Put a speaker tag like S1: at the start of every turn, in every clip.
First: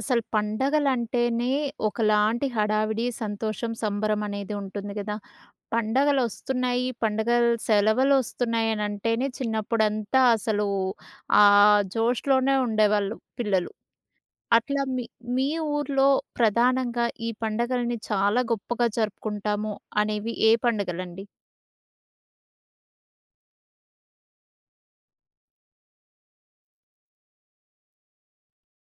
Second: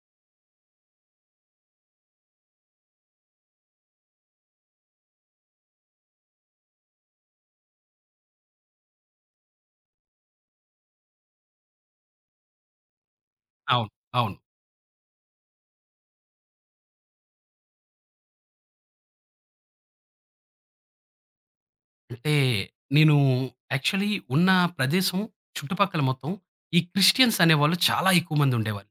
S1: అసలు పండగలంటేనే ఒకలాంటి హడావిడి, సంతోషం, సంబరం అనేది ఉంటుంది గదా! పండగలొస్తున్నాయి, పండగలు సెలవులొస్తున్నాయి అనంటేనే చిన్నప్పుడంతా అసలు ఆ జోష్‌లోనే ఉండేవాళ్ళు పిల్లలు.
S2: అవును. అవును.
S1: అట్లా మీ మీ ఊర్లో ప్రధానంగా ఈ పండగల్ని చాలా గొప్పగా జరుపుకుంటాము అనేవి ఏ పండగలండి?
S2: అంటే నేను యాక్చువల్లీ ఉన్న ప్రదేశం చుట్టుపక్కల మొత్తం ఈ క్రిస్టియన్స్ అనేవాళ్ళు చాలా ఎక్కువ మంది ఉండేవాళ్ళు.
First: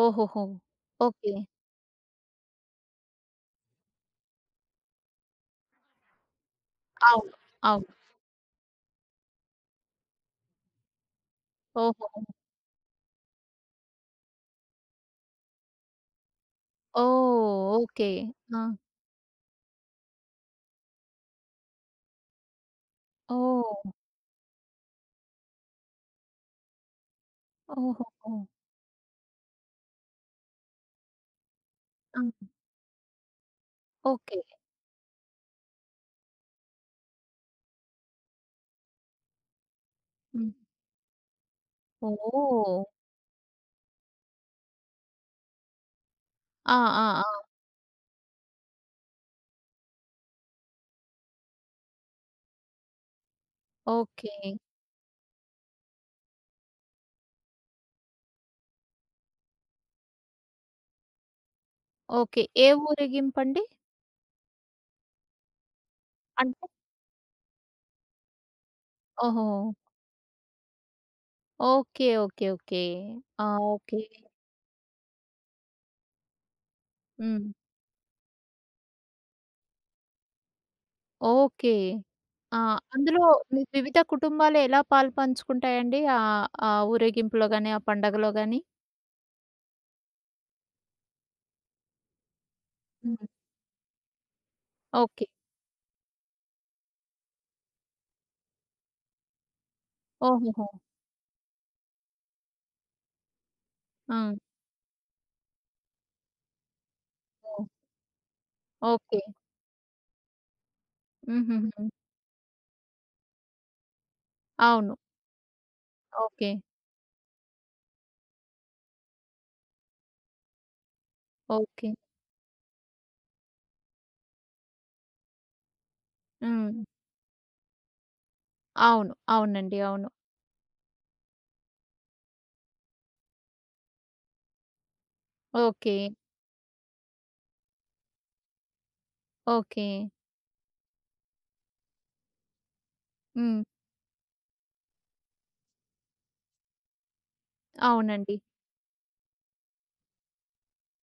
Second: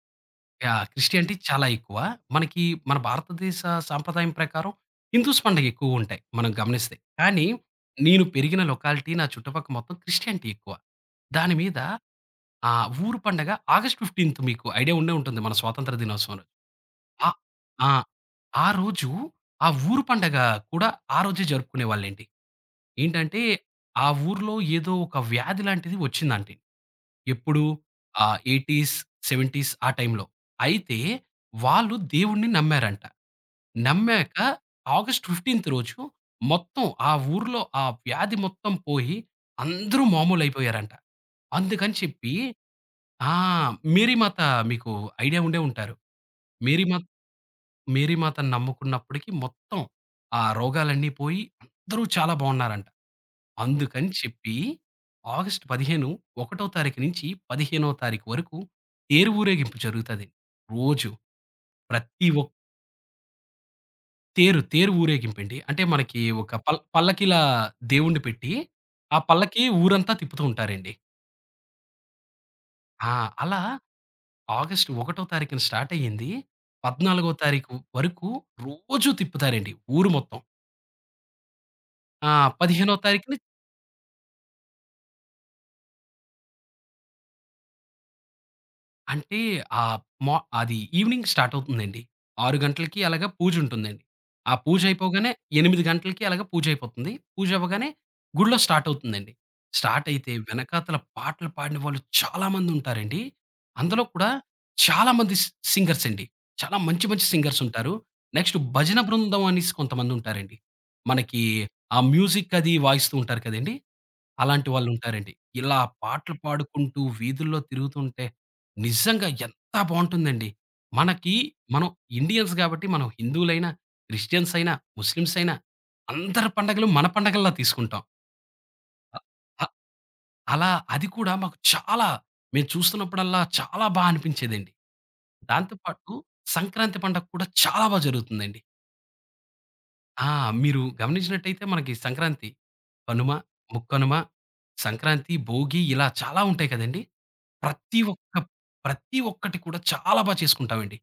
S1: ఓహోహో!
S2: యాహ్! Christianity
S1: okay.
S2: చాలా ఎక్కువ. మనకి మన భారతదేశ సాంప్రదాయం ప్రకారం హిందూస్ పండుగ ఎక్కువ ఉంటాయి మనం గమనిస్తే.
S1: అవును.
S2: కానీ
S1: అవును.
S2: నేను పెరిగిన లొకాలిటీ నా చుట్టుపక్కల మొత్తం క్రిస్టియానిటీ ఎక్కువ. దాని మీద
S1: ఓహోహో!
S2: ఆ ఊరు పండగ ఆగస్ట్ 15 మీకు ఐడియా ఉండే ఉంటుంది, మన స్వాతంత్ర దినోత్సవం రోజు. ఆహ్,
S1: ఓహ్!
S2: ఆ!
S1: ఓకే. ఆ!
S2: ఆ రోజు ఆ ఊరు పండగ కూడా ఆ రోజే జరుపుకునేవాళ్ళండి. ఏంటంటే,
S1: ఓహ్!
S2: ఆ ఊర్లో ఏదో ఒక వ్యాధి లాంటిది వచ్చిందండి. ఎప్పుడు?
S1: ఓహోహో!
S2: 80స్, 70స్ ఆ టైంలో. అయితే వాళ్ళు
S1: ఆ!
S2: దేవుడిని నమ్మారంట. నమ్మాక
S1: ఓకే.
S2: ఆగస్ట్ 15థ్ రోజు మొత్తం ఆ ఊర్లో ఆ వ్యాధి మొత్తం పోయి అందరూ
S1: హ్మ్.
S2: మామూలయిపోయారంట. అందుకని చెప్పి
S1: ఓహ్!
S2: ఆ! మేరీమాత మీకు ఐడియా ఉండే ఉంటారు.
S1: ఆ!
S2: మేరీమాత
S1: ఆ! ఆ!
S2: మేరీమాతను నమ్ముకున్నప్పటికి మొత్తం ఆ రోగాలన్నీ పోయి అందరూ చాలా బావున్నారంట. అందుకని
S1: ఓకే.
S2: చెప్పి ఆగస్టు 15 ఒకటో తారీఖు నుంచి 15వ తారీఖు వరకు తేరు ఊరేగింపు జరుగుతది. రోజు ప్రతి
S1: ఓకే.
S2: ఒక్
S1: ఏ ఊరేగింపండి?
S2: తేరు తేరు ఊరేగింపండి. అంటే మనకి ఒక
S1: అంటే
S2: పల్లకిలా దేవుడిని పెట్టి, ఆ
S1: ఓహో!
S2: పల్లకి ఊరంతా తిప్పుతూ ఉంటారండి.
S1: ఓకే. ఓకే. ఓకే.
S2: ఆ!
S1: ఆ!
S2: అలా
S1: ఓకే.
S2: ఆగస్టు 1 తారీఖున స్టార్ట్ అయ్యింది. 14వ
S1: హ్మ్.
S2: తారీఖు వరకు రోజూ తిప్పుతారండి ఊరు మొత్తం.
S1: ఓకే.
S2: ఆ!
S1: ఆ!
S2: 15వ
S1: అందులో
S2: తారీఖున
S1: మీ వివిధ కుటుంబాలు ఎలా పాలుపంచుకుంటాయండి? ఆ ఊరేగింపులో గాని, ఆ పండగలో గాని?
S2: అంటే ఆహ్, మా అది ఈవెనింగ్ స్టార్ట్ అవుతుందండి. 6 గంటలకి
S1: హ్మ్.
S2: అలాగా పూజుంటుందండి. ఆ
S1: ఓకే.
S2: పూజయిపోగానే 8 గంటలకి అలాగా పూజయిపోతుంది. పూజవ్వగానే గుడిలో స్టార్ట్ అవుతుందండి. స్టార్ట్ అయితే
S1: ఓహోహో!
S2: వెనకాతల పాటలు పాడిన వాళ్ళు చాలా మందుంటారండి. అందులో
S1: ఆ!
S2: కూడా చాలా మంది సింగర్స్ అండి. చాలా మంచి మంచి
S1: ఓహ్!
S2: సింగర్సుంటారు. నెక్స్ట్ భజన
S1: ఓకే.
S2: బృందం అనేసి కొంతమందుంటారండి. మనకి
S1: హుహుహు.
S2: ఆ మ్యూజిక్ అది వాయిస్తూ ఉంటారు కదండీ! అలాంటి
S1: అవును.
S2: వాళ్ళుంటారండి. ఇలా పాటలు
S1: ఓకే.
S2: పాడుకుంటూ వీధుల్లో తిరుగుతుంటే నిజంగా ఎంత బావుంటుందండి. మనకి మనం
S1: ఓకే.
S2: ఇండియన్స్ గాబట్టి మనం హిందువులైనా, క్రిస్టియన్స్ అయినా, ముస్లిమ్స్ అయినా అందరి
S1: హ్మ్.
S2: పండగలు మన పండగల్లా తీసుకుంటాం.
S1: అవును.
S2: అ అ
S1: అవునండి. అవును.
S2: అలా అది కూడా మాకు చాలా మేము చూస్తున్నప్పుడల్లా చాలా బా అనిపించేదండి. దాంతో
S1: ఓకే.
S2: పాటు సంక్రాంతి పండగ కూడా చాలా బా జరుగుతుందండి.
S1: ఓకే.
S2: ఆ! మీరు గమనించినట్టయితే మనకి సంక్రాంతి, కనుమ,
S1: హ్మ్.
S2: ముక్కనుమ, సంక్రాంతి, భోగి ఇలా చాలా ఉంటాయి కదండీ! ప్రతి
S1: అవునండి.
S2: ఒక్క ప్రతి ఒక్కటి కూడా చాలా బా చేసుకుంటామండి.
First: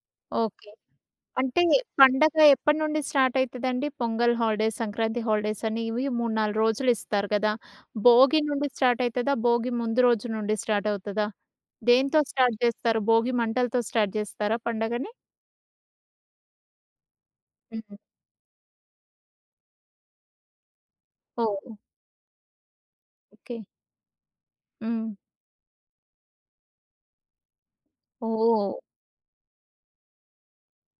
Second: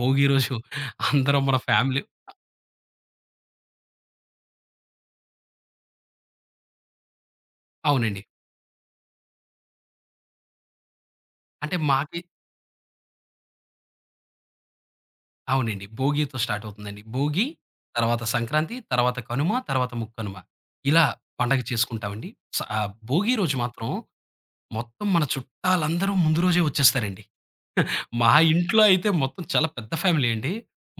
S2: భోగి రోజు
S1: ఓకే.
S2: అందరం మన
S1: అంటే
S2: ఫ్యామిలీ
S1: పండగ ఎప్పటి నుండి స్టార్ట్ అయితదండి? పొంగల్ హాలిడేస్, సంక్రాంతి హాలిడేస్ అని ఇవి 3, 4 రోజులు ఇస్తారు గదా!
S2: అవునండి.
S1: భోగి నుండి స్టార్ట్ అయితదా? భోగి ముందు రోజు నుండి స్టార్ట్ అవుతదా?
S2: అంటే మాకి
S1: దేనితో స్టార్ట్ జేస్తారు? భోగి మంటలతో స్టార్ట్ జేస్తారా పండగని?
S2: అవునండి. భోగితో స్టార్ట్ అవుతుందండి. భోగి,
S1: హ్మ్.
S2: తర్వాత సంక్రాంతి, తర్వాత కనుమ, తర్వాత ముక్కనుమ. ఇలా పండగ
S1: ఓహ్!
S2: చేసుకుంటామండి. భోగి రోజు
S1: ఓకే.
S2: మాత్రం మొత్తం
S1: హ్మ్.
S2: మన చుట్టాలందరూ ముందు రోజే వచ్చేస్తారండి. మా
S1: ఓహ్!
S2: ఇంట్లో అయితే మొత్తం చాలా పెద్ద ఫ్యామిలీ అండి.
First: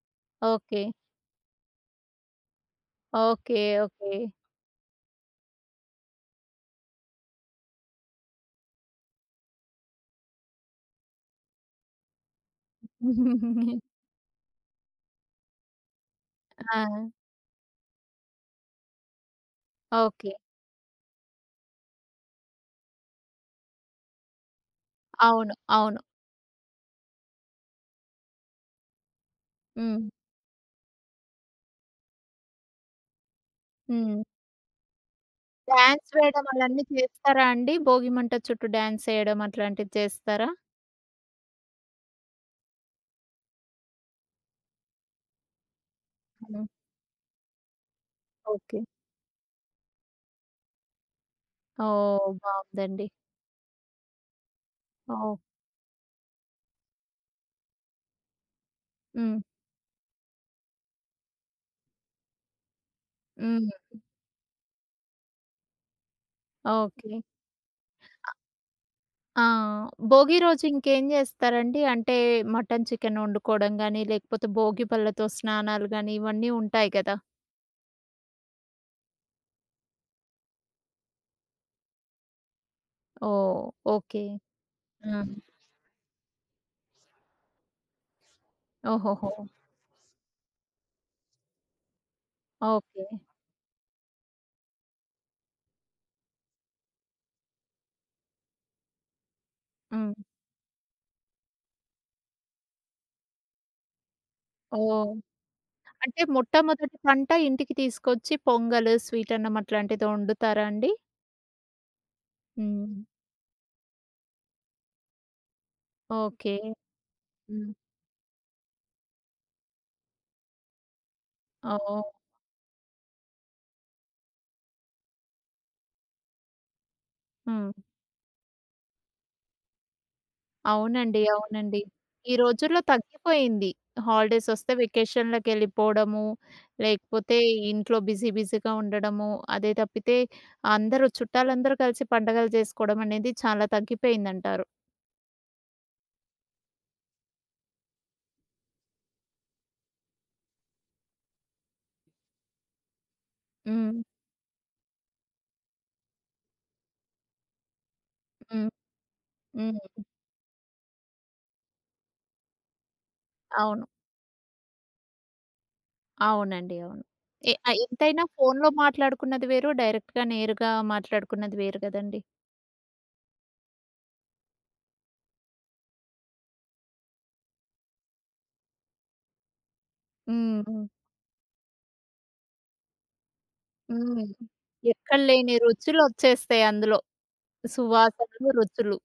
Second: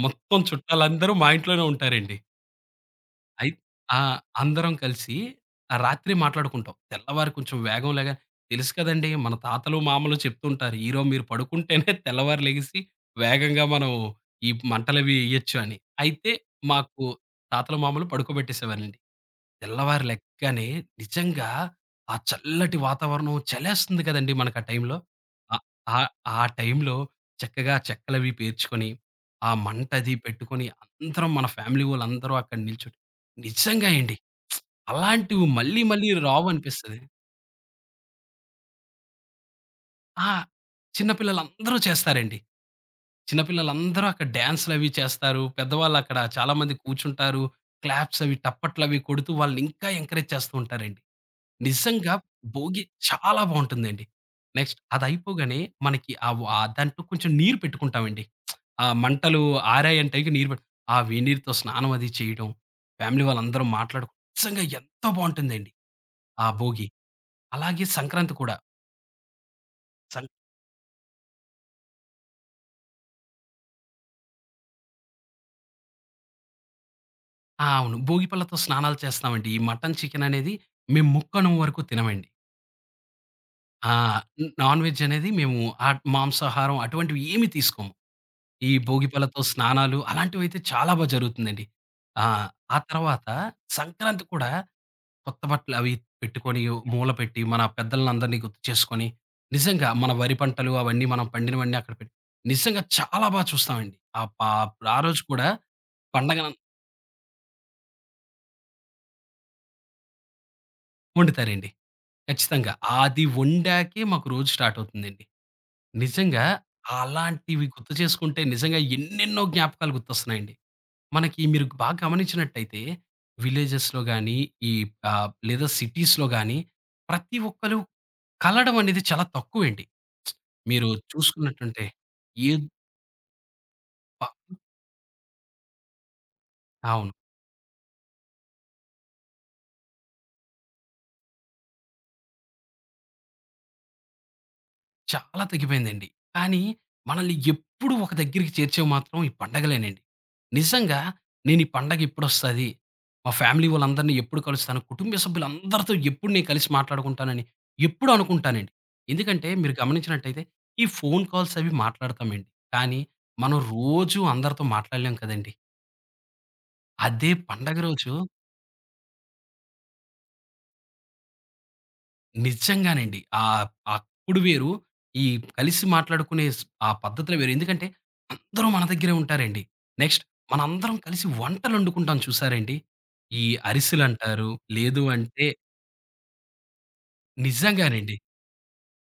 S2: మొత్తం
S1: ఓకే.
S2: చుట్టాలందరూ మా ఇంట్లోనే ఉంటారండి. అయి
S1: ఓకే.
S2: ఆ!
S1: ఓకే.
S2: అందరం కలిసి ఆ రాత్రి మాట్లాడుకుంటాం. తెల్లవారి కొంచెం వేగం లేగా తెలుసు కదండీ! మన తాతలు, మామలు చెప్తుంటారు. ఈరోజు మీరు పడుకుంటేనే తెల్లవారు లెగిసి వేగంగా మనం ఈ మంటలవి ఎయొచ్చు అని. అయితే
S1: ఆ!
S2: మాకు తాతలు, మామలు పడుకోబెట్టేసేవారండి. తెల్లవారు
S1: ఓకే.
S2: లెగ్గానే నిజంగా ఆ చల్లటి వాతావరణం చలేస్తుంది కదండీ! మనకు ఆ టైంలో.
S1: అవును.
S2: ఆహ్,
S1: అవును.
S2: ఆహ్, ఆ టైంలో చక్కగా చెక్కలవి పేర్చుకొని, ఆ
S1: హ్మ్.
S2: మంటది పెట్టుకొని, అందరం మన ఫ్యామిలీ వోళ్ళందరూ అక్కడ నిల్చొని నిజంగా అండి.
S1: హ్మ్.
S2: అలాంటివి మళ్ళీ మళ్ళీ
S1: డాన్స్ వేయడం అవన్నీ
S2: రావనిపిస్తది.
S1: చేస్తారా అండి? భోగి మంట చుట్టూ డాన్స్ ఎయడం అట్లాంటివి
S2: ఆ!
S1: చేస్తారా?
S2: చిన్న పిల్లలందరూ చేస్తారండి. చిన్న పిల్లలందరూ అక్కడ డాన్స్‌లవి చేస్తారు. పెద్దవాళ్ళక్కడ చాలా మంది కూర్చుంటారు. క్లాప్స్ అవి,
S1: ఓకే.
S2: టప్పట్లవి కొడుతూ వాళ్ళని ఇంకా ఎంకరేజ్ చేస్తూ ఉంటారండి. నిజంగా
S1: ఓహ్!
S2: భోగి
S1: బావుందండి.
S2: చాలా బావుంటుందండి. నెక్స్ట్
S1: ఓహ్!
S2: అదయిపోగానే మనకి దాంట్లో కొంచెం నీరు పెట్టుకుంటామండి. ఆ
S1: హ్మ్.
S2: మంటలు ఆరాయంటే నీరు పెట్ ఆ వేడి నీరుతో స్నానం అది చేయడం, ఫ్యామిలీ వాళ్ళందరూ
S1: హ్మ్.
S2: మాట్లాడుకు నిజంగా ఎంతో బావుంటుందండి ఆ భోగి.
S1: ఓకే.
S2: అలాగే సంక్రాంతి కూడా.
S1: ఆ!
S2: సం
S1: భోగి రోజు ఇంకేం జేస్తారండి? అంటే మటన్, చికెన్ వండుకోవడం గాని, లేకపోతే భోగి పళ్ళతో స్నానాలు గాని, ఇవన్నీ ఉంటాయి గదా!
S2: ఆ! అవును. భోగి పళ్ళతో స్నానాలు చేస్తామండి. ఈ మటన్, చికెన్ అనేది మేము ముక్కనుమ వరకు తినమండి.
S1: ఓహ్!
S2: ఆ!
S1: ఓకే.
S2: నాన్ వెజ్
S1: ఆ!
S2: అనేది మేము మాంసాహారం అటువంటివి ఏమి తీసుకోము. ఈ
S1: ఓహోహో!
S2: భోగిపళ్ళతో స్నానాలు అలాంటివైతే చాలా బా జరుగుతుందండి. ఆ! ఆ
S1: ఓకే.
S2: తర్వాత సంక్రాంతి కూడా కొత్త బట్టలు అవి పెట్టుకొని, మూల పెట్టి, మన పెద్దలనందరిని గుర్తు చేసుకొని, నిజంగా మన
S1: హ్మ్.
S2: వరి పంటలు అవన్నీ మనం పండినవన్నీ అక్కడ పెట్టి నిజంగా చాలా బా చూస్తామండి. ఆ
S1: ఓహ్!
S2: రోజు కూడా
S1: అంటే
S2: పండగన
S1: మొట్టమొదటి పంట ఇంటికి తీసుకొచ్చి పొంగల్, స్వీటన్నం అట్లాంటిదో వండుతారా అండి?
S2: వండుతారండి. ఖచ్చితంగా.
S1: హ్మ్.
S2: అది వండాకే మాకు రోజు స్టార్ట్ అవుతుందండి. నిజంగా
S1: ఓకే.
S2: అలాంటివి
S1: హ్మ్.
S2: గుర్తు చేసుకుంటే నిజంగా ఎన్నెన్నో జ్ఞాపకాలు గుర్తొస్తున్నాయండి. మనకి మీరు బాగా
S1: ఓహ్!
S2: గమనించినట్టయితే విలేజెస్‌లో గాని, ఈ లేదా సిటీస్‌లో గాని ప్రతి
S1: హ్మ్.
S2: ఒక్కళ్ళు కలడం అనేది చాలా తక్కువేండి. మీరు
S1: అవునండి. అవునండి.
S2: చూసుకున్నట్టుంటే
S1: ఈ
S2: ఏ
S1: రోజుల్లో తగ్గిపోయింది.
S2: ప
S1: హాలిడేస్ వస్తే వెకేషన్‌లకెళ్ళిపోవడము,
S2: అవును.
S1: లేకపోతే ఇంట్లో బిజీ బిజీగా ఉండడము. అదే తప్పితే అందరూ చుట్టాలందరూ కలిసి పండగలు జేసుకోవడం అనేది చాలా తగ్గిపోయిందంటారు.
S2: చాలా తగ్గిపోయిందండి. కానీ మనల్ని ఎప్పుడు ఒక దగ్గరికి చేర్చేవి మాత్రం ఈ పండగలేనండి. నిజంగా నేను ఈ పండగ ఎప్పుడొస్తది? మా ఫ్యామిలీ
S1: హ్మ్.
S2: వాళ్ళందరిని ఎప్పుడు కలుస్తాను? కుటుంబ సభ్యులందరితో ఎప్పుడు నేను కలిసి మాట్లాడుకుంటానని ఎప్పుడూ
S1: హ్మ్.
S2: అనుకుంటానండి. ఎందుకంటే మీరు
S1: హ్మ్.
S2: గమనించినట్టయితే ఈ ఫోను కాల్స్ అవి మాట్లాడతామండి. కానీ మనం
S1: అవును.
S2: రోజూ అందరితో మాట్లాడలేం కదండీ!
S1: అవునండి. అవును.
S2: అదే పండగ రోజు
S1: ఎంతైనా ఫోన్‌లో మాట్లాడుకున్నది వేరు, డైరెక్ట్‌గా నేరుగా మాట్లాడుకున్నది వేరు గదండీ.
S2: నిజంగానండి. అప్పుడు వేరు. ఈ కలిసి మాట్లాడుకునే స్ ఆ పద్ధతులు వేరు. ఎందుకంటే, అందరూ మన దగ్గరే ఉంటారండి. నెక్స్ట్
S1: హ్మ్. హ్మ్.
S2: మనందరం కలిసి వంటలొండుకుంటాం చూసారండి. ఈ
S1: హ్మ్.
S2: అరిసెలంటారు. లేదు
S1: ఎక్కడ
S2: అంటే
S1: లేని రుచులొచ్చేస్తాయి అందులో.
S2: నిజంగానండి.
S1: సువాసనలు, రుచులు.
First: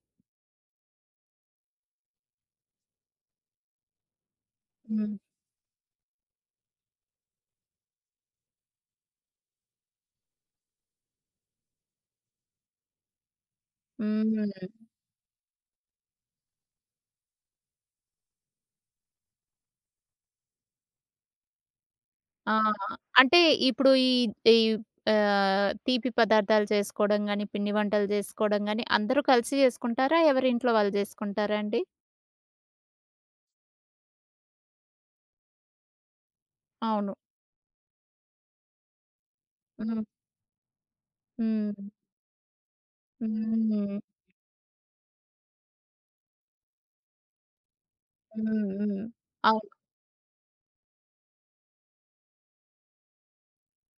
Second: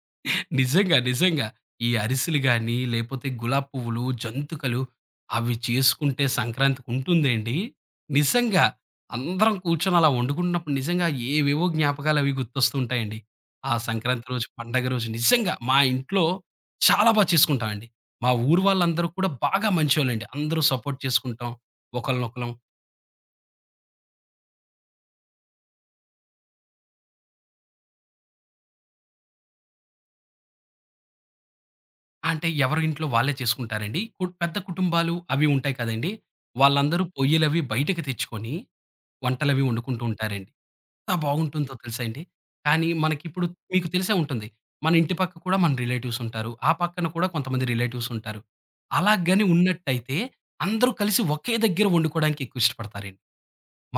S2: నిజంగా. ఈ అరిసెలు గాని, లేపోతే గులాబీ పువ్వులు, జంతికలు
S1: హ్మ్.
S2: అవి చేసుకుంటే సంక్రాంతికుంటుందేండి. నిజంగా అందరం కూర్చొని అలా వండుకున్నప్పుడు నిజంగా ఏవేవో జ్ఞాపకాలవి గుర్తొస్తుంటాయండి. ఆ సంక్రాంతి రోజు,
S1: హ్మ్.
S2: పండగ రోజు నిజంగా మా ఇంట్లో చాలా బా చేసుకుంటామండి. మా ఊరు వాళ్ళందరూ కూడా బాగా మంచోళ్ళండి. అందరూ సపోర్ట్ చేసుకుంటాం. ఒకళ్ళనొకళం
S1: ఆ! అంటే ఇప్పుడు ఈ ఈ తీపి పదార్థాలు చేసుకోవడం గాని, పిండి వంటలు చేసుకోవడం గాని అందరూ కలిసి చేసుకుంటారా? ఎవరి ఇంట్లో వాళ్ళు చేసుకుంటారా అండి?
S2: అంటే ఎవరి ఇంట్లో వాళ్ళే చేసుకుంటారండి. పెద్ద కుటుంబాలు అవి ఉంటాయి కదండీ! వాళ్ళందరూ
S1: అవును.
S2: పొయ్యిలవి బయటకి తెచ్చుకొని వంటలవి వండుకుంటూ
S1: హ్మ్.
S2: ఉంటారండి. ఎంత బాగుంటుందో
S1: హ్మ్.
S2: తెలుసా అండి? కానీ మనకిప్పుడు
S1: హ్మ్.
S2: మీకు తెలిసే ఉంటుంది. మన ఇంటి పక్క కూడా మన రిలేటివ్స్ ఉంటారు. ఆ పక్కన కూడా కొంతమంది రిలేటివ్స్ ఉంటారు.
S1: హ్మ్. హ్మ్.
S2: అలాగని
S1: అవును.
S2: ఉన్నట్టయితే అందరూ కలిసి ఒకే దగ్గర వండుకోవడానికి ఎక్కువ ఇష్టపడతారండి.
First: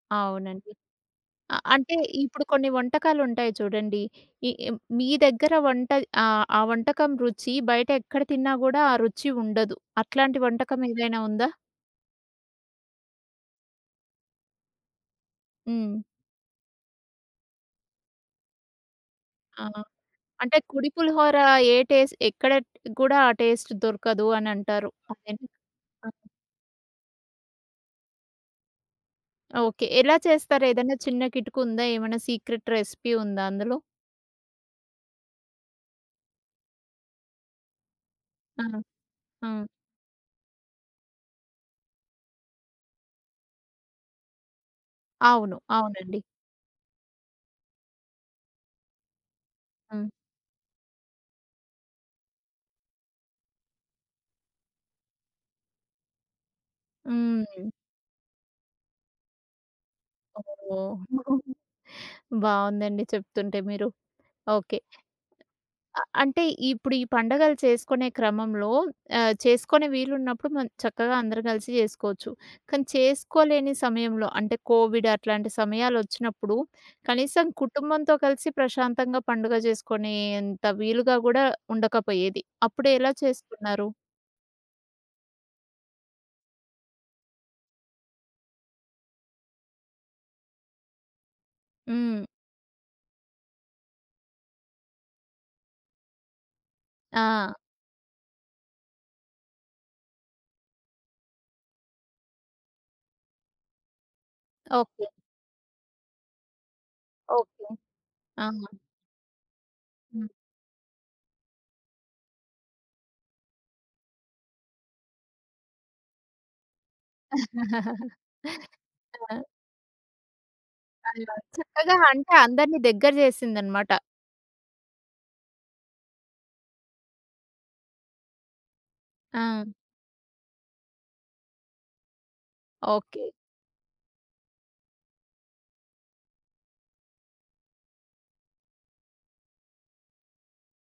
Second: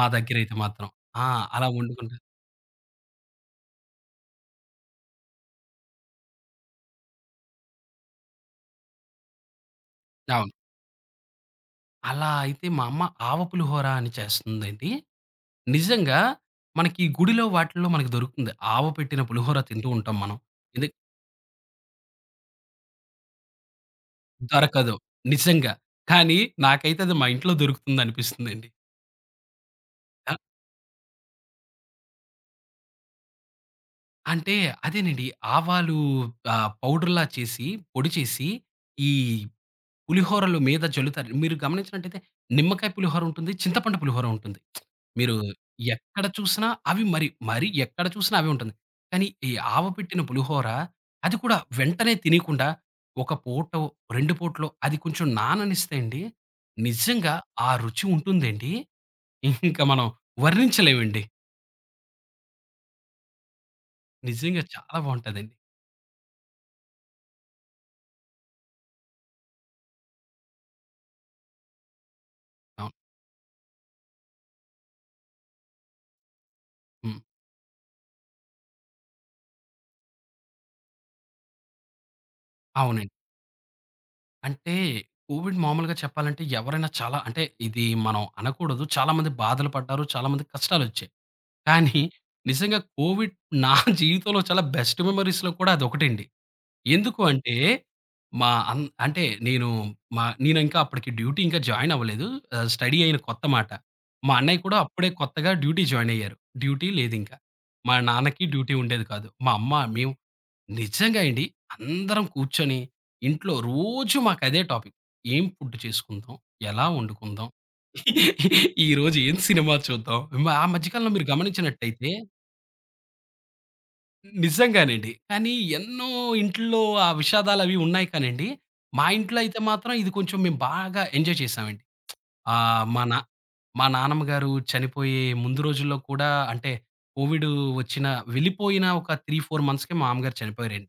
S2: మా దగ్గరైతే
S1: అవునండి.
S2: మాత్రం. ఆ!
S1: అ
S2: అలా
S1: అంటే
S2: వండుకుంటా
S1: ఇప్పుడు కొన్ని వంటకాలుంటాయి చూడండి. ఈ మీ దగ్గర వంట ఆ వంటకం రుచి బయట ఎక్కడ తిన్నా గూడా ఆ రుచి ఉండదు. అట్లాంటి
S2: అవును.
S1: వంటకం ఏదైనా ఉందా?
S2: అలా అయితే మా అమ్మ ఆవ పులిహోర అని చేస్తుందండి.
S1: హ్మ్.
S2: నిజంగా మనకి గుడిలో వాటిల్లో మనకు దొరుకుతుంది. ఆవ పెట్టిన పులిహోర
S1: ఆ!
S2: తింటూ ఉంటాం మనం.
S1: అంటే కుడి
S2: ఎందుకంటే
S1: పులిహోర ఏ టేస్ట్ ఎక్కడ కూడా ఆ టేస్ట్ దొరకదు అనంటారు.
S2: దొరకదు.
S1: అదేనా?
S2: నిజంగా.
S1: ఆ!
S2: కానీ నాకైతే అది మా ఇంట్లో దొరుకుతుందనిపిస్తుందండి.
S1: ఓకే. ఎలా
S2: ఆ!
S1: చేస్తారు? ఏదైనా చిన్న కిటుకు ఉందా? ఏమైనా సీక్రెట్ రెసిపీ ఉందా అందులో?
S2: అంటే అదేనండి. ఆవాలు పౌడర్‌లా చేసి, పొడి చేసి,
S1: ఆ!
S2: ఈ
S1: ఆ!
S2: పులిహోరలు మీద జల్లుతారు. మీరు గమనించినట్టయితే నిమ్మకాయ పులిహోర ఉంటుంది. చింతపండు పులిహోర ఉంటుంది. మీరు
S1: అవును. అవునండి.
S2: ఎక్కడ చూసినా అవి మరి, మరి ఎక్కడ చూసినా అవే ఉంటుంది. కానీ ఈ ఆవ
S1: హ్మ్.
S2: పెట్టిన పులిహోర అది కూడా వెంటనే తినేయకుండా ఒక పూటో, 2 పూటలో అది కొంచెం నాననిస్తే అండి, నిజంగా
S1: హ్మ్.
S2: ఆ రుచి ఉంటుందండి ఇంకా మనం వర్ణించలేమండి.
S1: ఓహ్! బావుందండి చెప్తుంటే మీరు.
S2: నిజంగా
S1: ఓకే.
S2: చాలా బావుంటదండి.
S1: అంటే ఇప్పుడు ఈ పండగలు చేసుకునే క్రమంలో చేసుకునే వీలున్నప్పుడు మనం చక్కగా అందరూ కలిసి చేసుకోవచ్చు. కానీ
S2: అవును.
S1: చేసుకోలేని సమయంలో అంటే కోవిడ్ అట్లాంటి సమయాలొచ్చినప్పుడు
S2: హ్మ్.
S1: కనీసం కుటుంబంతో కలిసి ప్రశాంతంగా పండుగ చేసుకునేంత వీలుగా గూడా ఉండకపోయేది. అప్పుడు ఎలా
S2: అవునండి.
S1: చేసుకున్నారు?
S2: అంటే కోవిడ్ మామూలుగా చెప్పాలంటే ఎవరైనా చాలా అంటే ఇది మనం అనకూడదు. చాలా మంది బాధలు పడ్డారు. చాలా మందికి కష్టాలొచ్చాయి. కానీ
S1: హ్మ్.
S2: నిజంగా కోవిడ్ నా జీవితంలో చాలా బెస్ట్ మెమోరీస్‌లో కూడా అదొకటండి. ఎందుకు
S1: ఆ!
S2: అంటే, మా అన్ అంటే నేను మా నేనింకా అప్పటికి డ్యూటీ ఇంకా జాయిన్ అవ్వలేదు. స్టడీ అయిన కొత్త మాట. మా అన్నయ్య కూడా
S1: ఓకే.
S2: అప్పుడే కొత్తగా డ్యూటీ జాయిన్ అయ్యారు. డ్యూటీ లేదింకా.
S1: ఓకే.
S2: మా నాన్నకి
S1: ఆ!
S2: డ్యూటీ ఉండేది కాదు. మా అమ్మ, మేము
S1: హ్మ్.
S2: నిజంగా అండి అందరం కూర్చొని ఇంట్లో రోజు మాకదే టాపిక్. ఏం ఫుడ్ చేసుకుందాం? ఎలా వండుకుందాం? ఈరోజు
S1: ఆ!
S2: ఏం సినిమా చూద్దాం? ఆ మధ్య కాలంలో మీరు
S1: అలా చక్కగా
S2: గమనించినట్టయితే
S1: అంటే అందరిని దగ్గర చేసిందనమాట.
S2: నిజంగానండి. కానీ ఎన్నో ఇంట్లో ఆ విషాదాలవి ఉన్నాయి కానండి, మా ఇంట్లో అయితే
S1: ఆ!
S2: మాత్రం ఇది కొంచెం మేము బాగా ఎంజాయ్ చేశామండి. ఆహ్, మా నా
S1: ఓకే.
S2: మా నాన్నమ్మ గారు చనిపోయే ముందు రోజుల్లో కూడా అంటే కోవిడ్ వచ్చిన వెళ్ళిపోయిన ఒక 3, 4 మంత్స్‌కే మా అమ్మగారు చనిపోయారండి.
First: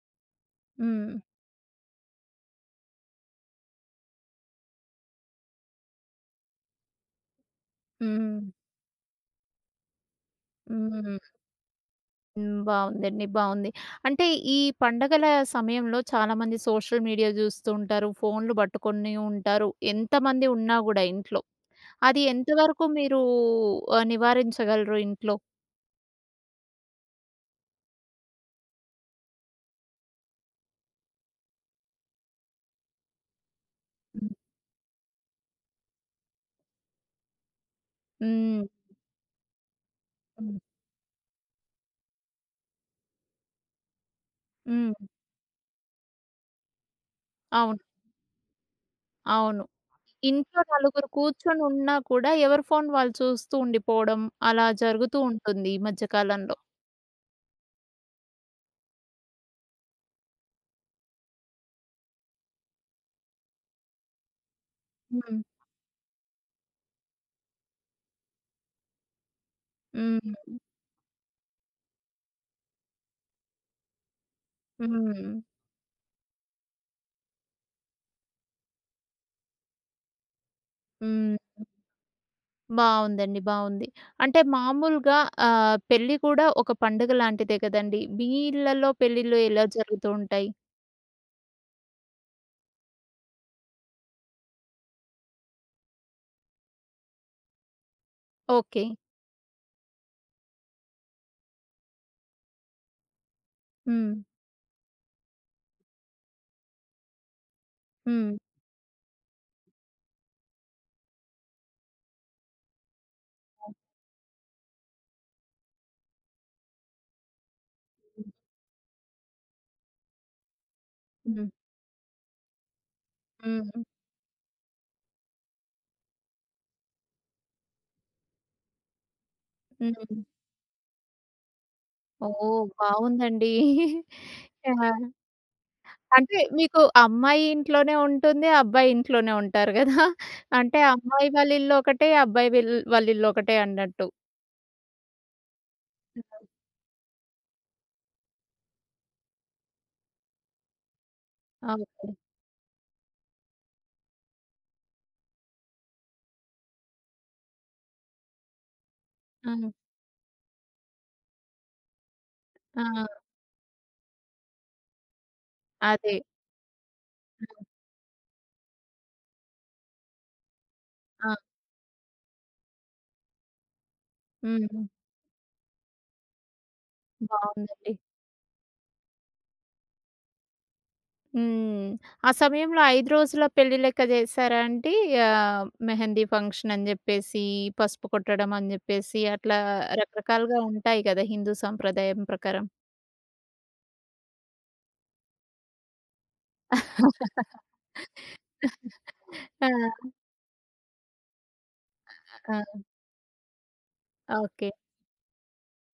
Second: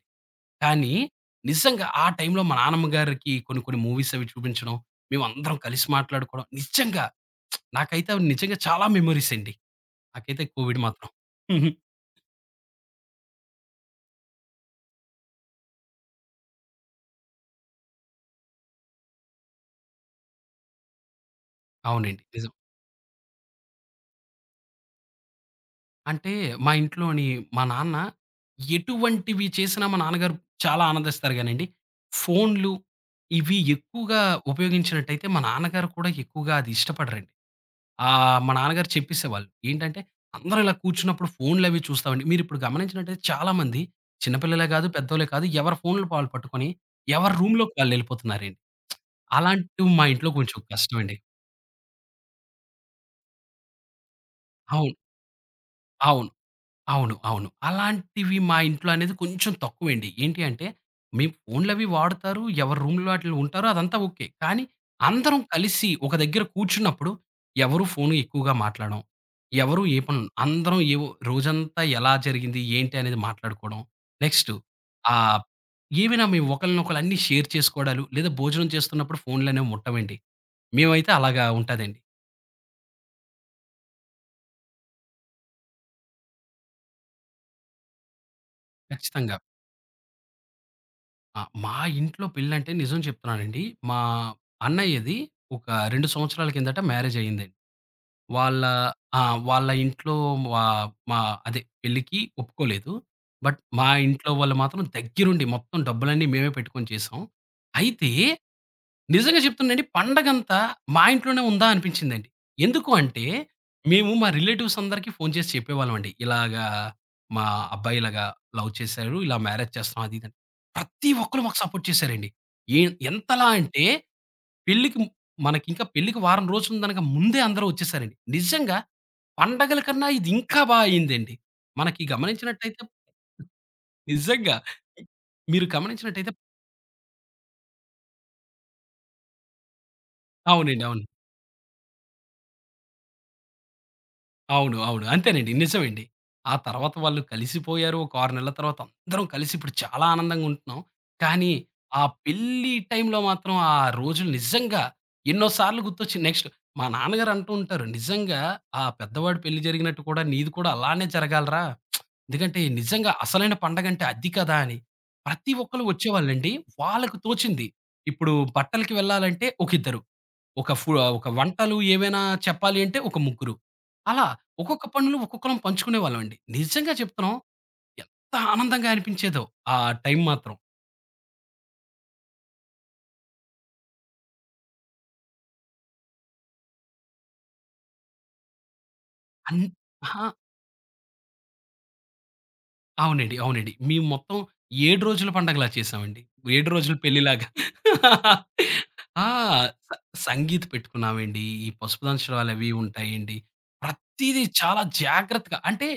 S2: కానీ
S1: హ్మ్.
S2: నిజంగా ఆ టైంలో మా నాన్నమ్మ గారికి కొన్ని కొన్ని మూవీస్ అవి చూపించడం, మేమందరం కలిసి మాట్లాడుకోవడం నిజంగా నాకైతే అవి
S1: హ్మ్.
S2: నిజంగా చాలా మెమోరీస్ అండి. నాకైతే కోవిడ్ మాత్రం.
S1: హ్మ్. హ్మ్. బావుందండి. బావుంది. అంటే ఈ పండగల సమయంలో చాలామంది సోషల్ మీడియా జూస్తూ ఉంటారు. ఫోన్‌లు పట్టుకొని ఉంటారు. ఎంతమంది ఉన్నా గూడా ఇంట్లో. అది
S2: అవునండి. నిజం.
S1: ఎంతవరకు మీరు నివారించగలరు ఇంట్లో?
S2: అంటే మా ఇంట్లోని మా నాన్న ఎటువంటివి చేసినా మా నాన్నగారు చాలా ఆనందిస్తారు గానండి. ఫోన్‌లు ఇవి ఎక్కువగా
S1: హ్మ్.
S2: ఉపయోగించినట్టయితే మా నాన్నగారు కూడా ఎక్కువగా అది ఇష్టపడరండి. మా
S1: హ్మ్.
S2: నాన్నగారు చెప్పేసేవాళ్ళు. ఏంటంటే,
S1: హ్మ్.
S2: "అందరూ ఇలా కూర్చున్నప్పుడు ఫోన్‌లవి చూస్తామండి." మీరిప్పుడు గమనించినట్టయితే చాలామంది చిన్నపిల్లలే కాదు,
S1: హ్మ్.
S2: పెద్దోళ్ళే కాదు ఎవరి ఫోన్‌లు వాళ్ళు పట్టుకొని ఎవరి రూమ్‌లోకి
S1: అవును.
S2: వాళ్ళెళ్ళిపోతున్నారండి.
S1: అవును.
S2: అలాంటివి మా ఇంట్లో కొంచెం
S1: ఇంట్లో నలుగురు
S2: కష్టమండి.
S1: కూర్చొని ఉన్నా కూడా ఎవరి ఫోన్ వాళ్ళు చూస్తూ ఉండిపోవడం అలా
S2: అవును.
S1: జరుగుతూ ఉంటుంది ఈ మధ్య
S2: అవును.
S1: కాలంలో.
S2: అవును. అవును. అలాంటివి మా ఇంట్లో అనేది కొంచెం తక్కువండి. ఏంటి అంటే, మేము ఫోన్‌లవి వాడతారు. ఎవరి రూమ్‌లో ఆటిల్లో ఉంటారు. అదంతా ఓకే. కానీ అందరం
S1: హ్మ్.
S2: కలిసి ఒక దగ్గర కూర్చున్నప్పుడు ఎవరు ఫోను ఎక్కువగా మాట్లాడం. ఎవరు ఏ పను
S1: హ్మ్.
S2: అందరం ఏవో రోజంతా ఎలా జరిగింది? ఏంటి? అనేది మాట్లాడుకోవడం. నెక్స్ట్
S1: హ్మ్.
S2: ఆహ్, ఏమైనా మేము ఒకళ్ళనొకళ్ళు అన్నీ షేర్ చేసుకోవడాలు, లేదా భోజనం చేస్తున్నప్పుడు ఫోన్‌లనేవి ముట్టమండి. మేమైతే
S1: హ్మ్.
S2: అలాగా ఉంటాదండి.
S1: బావుందండి. బావుంది. అంటే మామూలుగా పెళ్లి కూడా ఒక పండుగ లాంటిదే కదండీ! మీ ఇళ్లలో
S2: ఖచ్చితంగా.
S1: పెళ్ళిళ్ళు ఎలా జరుగుతూ ఉంటాయి?
S2: ఆ! మా ఇంట్లో పెళ్ళంటే నిజం చెప్తున్నానండి. మా అన్నయ్యది ఒక 2 సంవత్సరాల కిందట మ్యారేజ్ అయిందండి. వాళ్ళ
S1: ఓకే.
S2: ఆ! వాళ్ళ ఇంట్లో వా మా అదే పెళ్ళికి ఒప్పుకోలేదు. బట్ మా
S1: హ్మ్.
S2: ఇంట్లో వాళ్ళు మాత్రం దగ్గరుండి మొత్తం డబ్బులన్నీ మేమే పెట్టుకొని చేసాం. అయితే
S1: హ్మ్.
S2: నిజంగా చెప్తున్నానండి పండగంతా మా ఇంట్లోనే ఉందా అనిపించిందండి. ఎందుకు అంటే, మేము మా రిలేటివ్స్ అందరికీ ఫోను చేసి చెప్పేవాళ్ళమండి. ఇలాగా మా అబ్బాయి ఇలాగా లవ్ చేశారు. ఇలా మ్యారేజ్ చేస్తున్నాం అది ఇదని. ప్రతి ఒక్కరు
S1: హ్మ్.
S2: మాకు సపోర్ట్ చేశారండి. ఏ ఎంతలా
S1: హ్మ్.
S2: అంటే పెళ్ళికి మనకింకా పెళ్ళికి వారం రోజులు గనక ముందే అందరూ వచ్చేసారండి. నిజంగా పండగల కన్నా
S1: హ్మ్.
S2: ఇది ఇంకా బా అయిందండి. మనకి
S1: ఓహ్!
S2: గమనించినట్టయితే
S1: బావుందండి.
S2: నిజంగా.
S1: ఆ!
S2: మీరు గమనించినట్టయితే
S1: అంటే మీకు అమ్మాయి ఇంట్లోనే ఉంటుంది. అబ్బాయి ఇంట్లోనే ఉంటారు గదా! అంటే
S2: అవునండి. అవును.
S1: అమ్మాయి వాళ్ళ ఇల్లు ఒకటే, అబ్బాయి వీల్ వాళ్ళ ఇల్లు ఒకటే అన్నట్టు.
S2: అవును. అవును. అంతేనండి. నిజమండి. ఆ తర్వాత వాళ్ళు కలిసిపోయారు. ఒక 6 నెలల తర్వాత అందరం కలిసి ఇప్పుడు చాలా ఆనందంగా ఉంటున్నాం. కానీ
S1: ఆ!
S2: ఆ
S1: ఓకే.
S2: పెళ్లి టైంలో మాత్రం ఆ రోజులు నిజంగా ఎన్నో సార్లు గుర్తొచ్చి నెక్స్ట్ మా నాన్నగారు అంటూ ఉంటారు. "నిజంగా ఆ పెద్దవాడి
S1: ఆ!
S2: పెళ్లి జరిగినట్టు కూడా నీది కూడా అలానే జరగాలిరా! ఎందుకంటే
S1: ఆ!
S2: నిజంగా అసలైన పండగంటే అది కదా!" అని. ప్రతి ఒక్కళ్ళు
S1: అదే.
S2: వచ్చేవాళ్ళండి. వాళ్ళకి
S1: ఆ!
S2: తోచింది. ఇప్పుడు బట్టలకి వెళ్ళాలంటే ఒక ఇద్దరు. ఒక ఫు ఒక
S1: ఆ!
S2: వంటలు ఏవైనా చెప్పాలి అంటే ఒక ముగ్గురు. అలా
S1: హ్మ్.
S2: ఒక్కొక్క పనులు ఒక్కొక్కలం పంచుకునేవాళ్ళమండి. నిజంగా చెప్తున్నాం.
S1: బావుందండి.
S2: ఎంత ఆనందంగా అనిపించేదో ఆ టైం మాత్రం.
S1: హ్మ్. ఆ సమయంలో 5 రోజుల పెళ్లి లెక్క జేసారా అండి? ఆహ్, మెహందీ ఫంక్షన్ అని జెప్పేసి, పసుపు కొట్టడం అని జెప్పేసి
S2: అన్
S1: అట్లా
S2: అహా!
S1: రకరకాలుగా ఉంటాయి గదా! హిందూ సాంప్రదాయం ప్రకారం.
S2: అవునండి. అవునండి. మేము మొత్తం 7 రోజుల పండగలా చేశామండి. 7 రోజుల పెళ్లిలాగా. ఆ!
S1: ఆ!
S2: స సంగీత్ పెట్టుకున్నామండి. ఈ పసుపు దంచడాలవి
S1: ఆ!
S2: ఉంటాయండి. ప్రతీదీ
S1: ఓకే.
S2: చాలా జాగ్రత్తగా అంటే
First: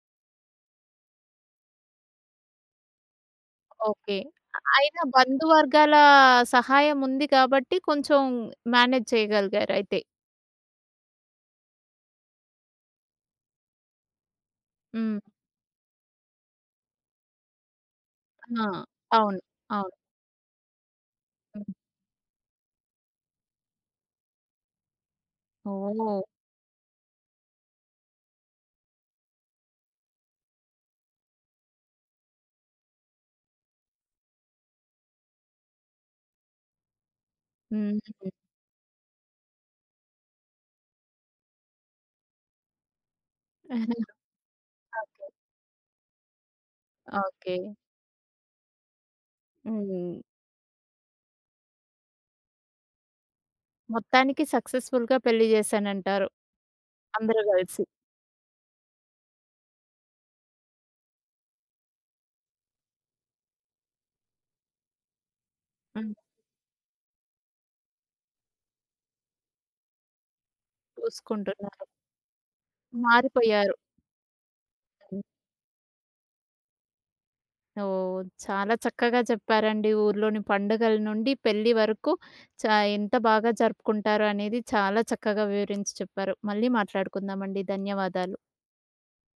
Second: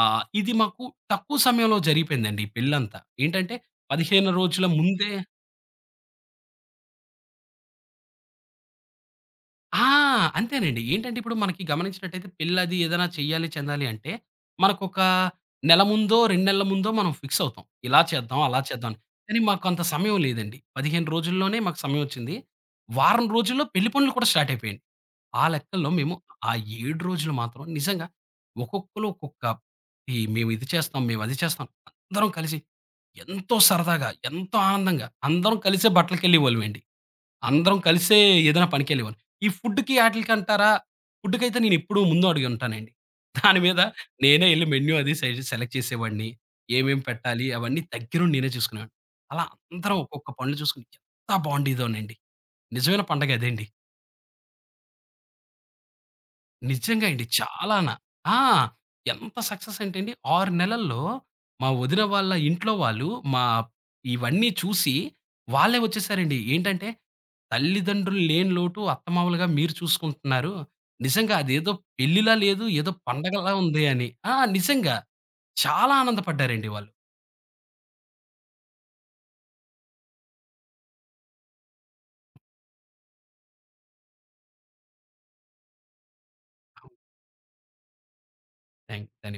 S2: ఇది మాకు తక్కువ సమయంలో జరిగిపోయిందండి ఈ పెళ్ళంతా. ఏంటంటే
S1: ఓకే.
S2: 15 రోజుల
S1: అయినా
S2: ముందే
S1: బంధువర్గాల సహాయం ఉంది కాబట్టి కొంచెం మేనేజ్
S2: ఆ!
S1: చేయగలిగారయితే.
S2: అంతేనండి. ఏంటంటే ఇప్పుడు మనకి గమనించినట్టయితే పెళ్లది ఏదైనా చెయ్యాలి, చెందాలి అంటే మనకొక
S1: హ్మ్.
S2: నెల ముందో, 2 నెలల ముందో మనం ఫిక్స్ అవుతాం. ఇలా చేద్దాం, అలా
S1: ఆ!
S2: చేద్దాం అని. కానీ
S1: అవును.
S2: మాకంత
S1: అవును.
S2: సమయం లేదండి. 15 రోజుల్లోనే
S1: హ్మ్.
S2: మాకు సమయం వచ్చింది. వారం రోజుల్లో పెళ్లి పనులు కూడా స్టార్ట్ అయిపోయాయండి. ఆ లెక్కల్లో
S1: ఓహ్!
S2: మేము ఆ 7 రోజులు మాత్రం నిజంగా ఒక్కొక్కళ్ళు ఒక్కొక్క ఈ మేము ఇది చేస్తాం, మేము అది చేస్తాం. అందరం కలిసి ఎంతో సరదాగా, ఎంతో ఆనందంగా అందరం కలిసే బట్టలకెళ్ళేవాళ్ళమండి. అందరం
S1: హ్మ్.
S2: కలిసే ఏదైనా పనికెళ్ళేవాళ్ళం. ఈ ఫుడ్‌కి ఆటిలకంటారా, ఫుడ్‌కైతే నేనెప్పుడూ ముందు అడుగుంటానండి. దాని మీద నేనే ఎళ్లి మెన్యూ అది
S1: ఓకే.
S2: సెలెక్ట్ చేసేవాడిని. ఏమేం పెట్టాలి
S1: ఓకే.
S2: అవన్నీ దగ్గరుండి నేనే చూసుకునేవాడిని. అలా అందరం
S1: హ్మ్.
S2: ఒక్కొక్క పనులు చూసుకుని ఎంత బావుండేదోనండి. నిజమైన పండగ అదండి.
S1: మొత్తానికి సక్సెస్‌ఫుల్‌గా పెళ్లి జేశానంటారు.
S2: నిజంగా అండి.
S1: అందరూ గలిసి.
S2: చాలానా. ఆ! ఎంత సక్సెస్ అంటే అండి 6 నెలల్లో మా వదిన వాళ్ళ ఇంట్లో వాళ్ళు మా ఇవన్నీ చూసి వాళ్ళే
S1: హ్మ్.
S2: వచ్చేసారండి. ఏంటంటే, "తల్లిదండ్రులు లేని లోటు అత్తమామలుగా మీరు చూసుకుంటున్నారు. నిజంగా అదేదో
S1: చూసుకుంటున్నారు.
S2: పెళ్లిలా లేదు. ఏదో పండగలా
S1: మారిపోయారు.
S2: ఉంది" అని. ఆ! నిజంగా
S1: హ్మ్.
S2: చాలా ఆనందపడ్డారండి వాళ్ళు.
S1: ఓహ్! చాలా చక్కగా చెప్పారండి. ఊర్లోని పండుగల నుండి పెళ్లి వరకు చ ఎంత బాగా జరుపుకుంటారు అనేది చాలా చక్కగా వివరించి చెప్పారు. మళ్ళీ
S2: థాంక్
S1: మాట్లాడుకుందామండి. ధన్యవాదాలు.
S2: థాంక్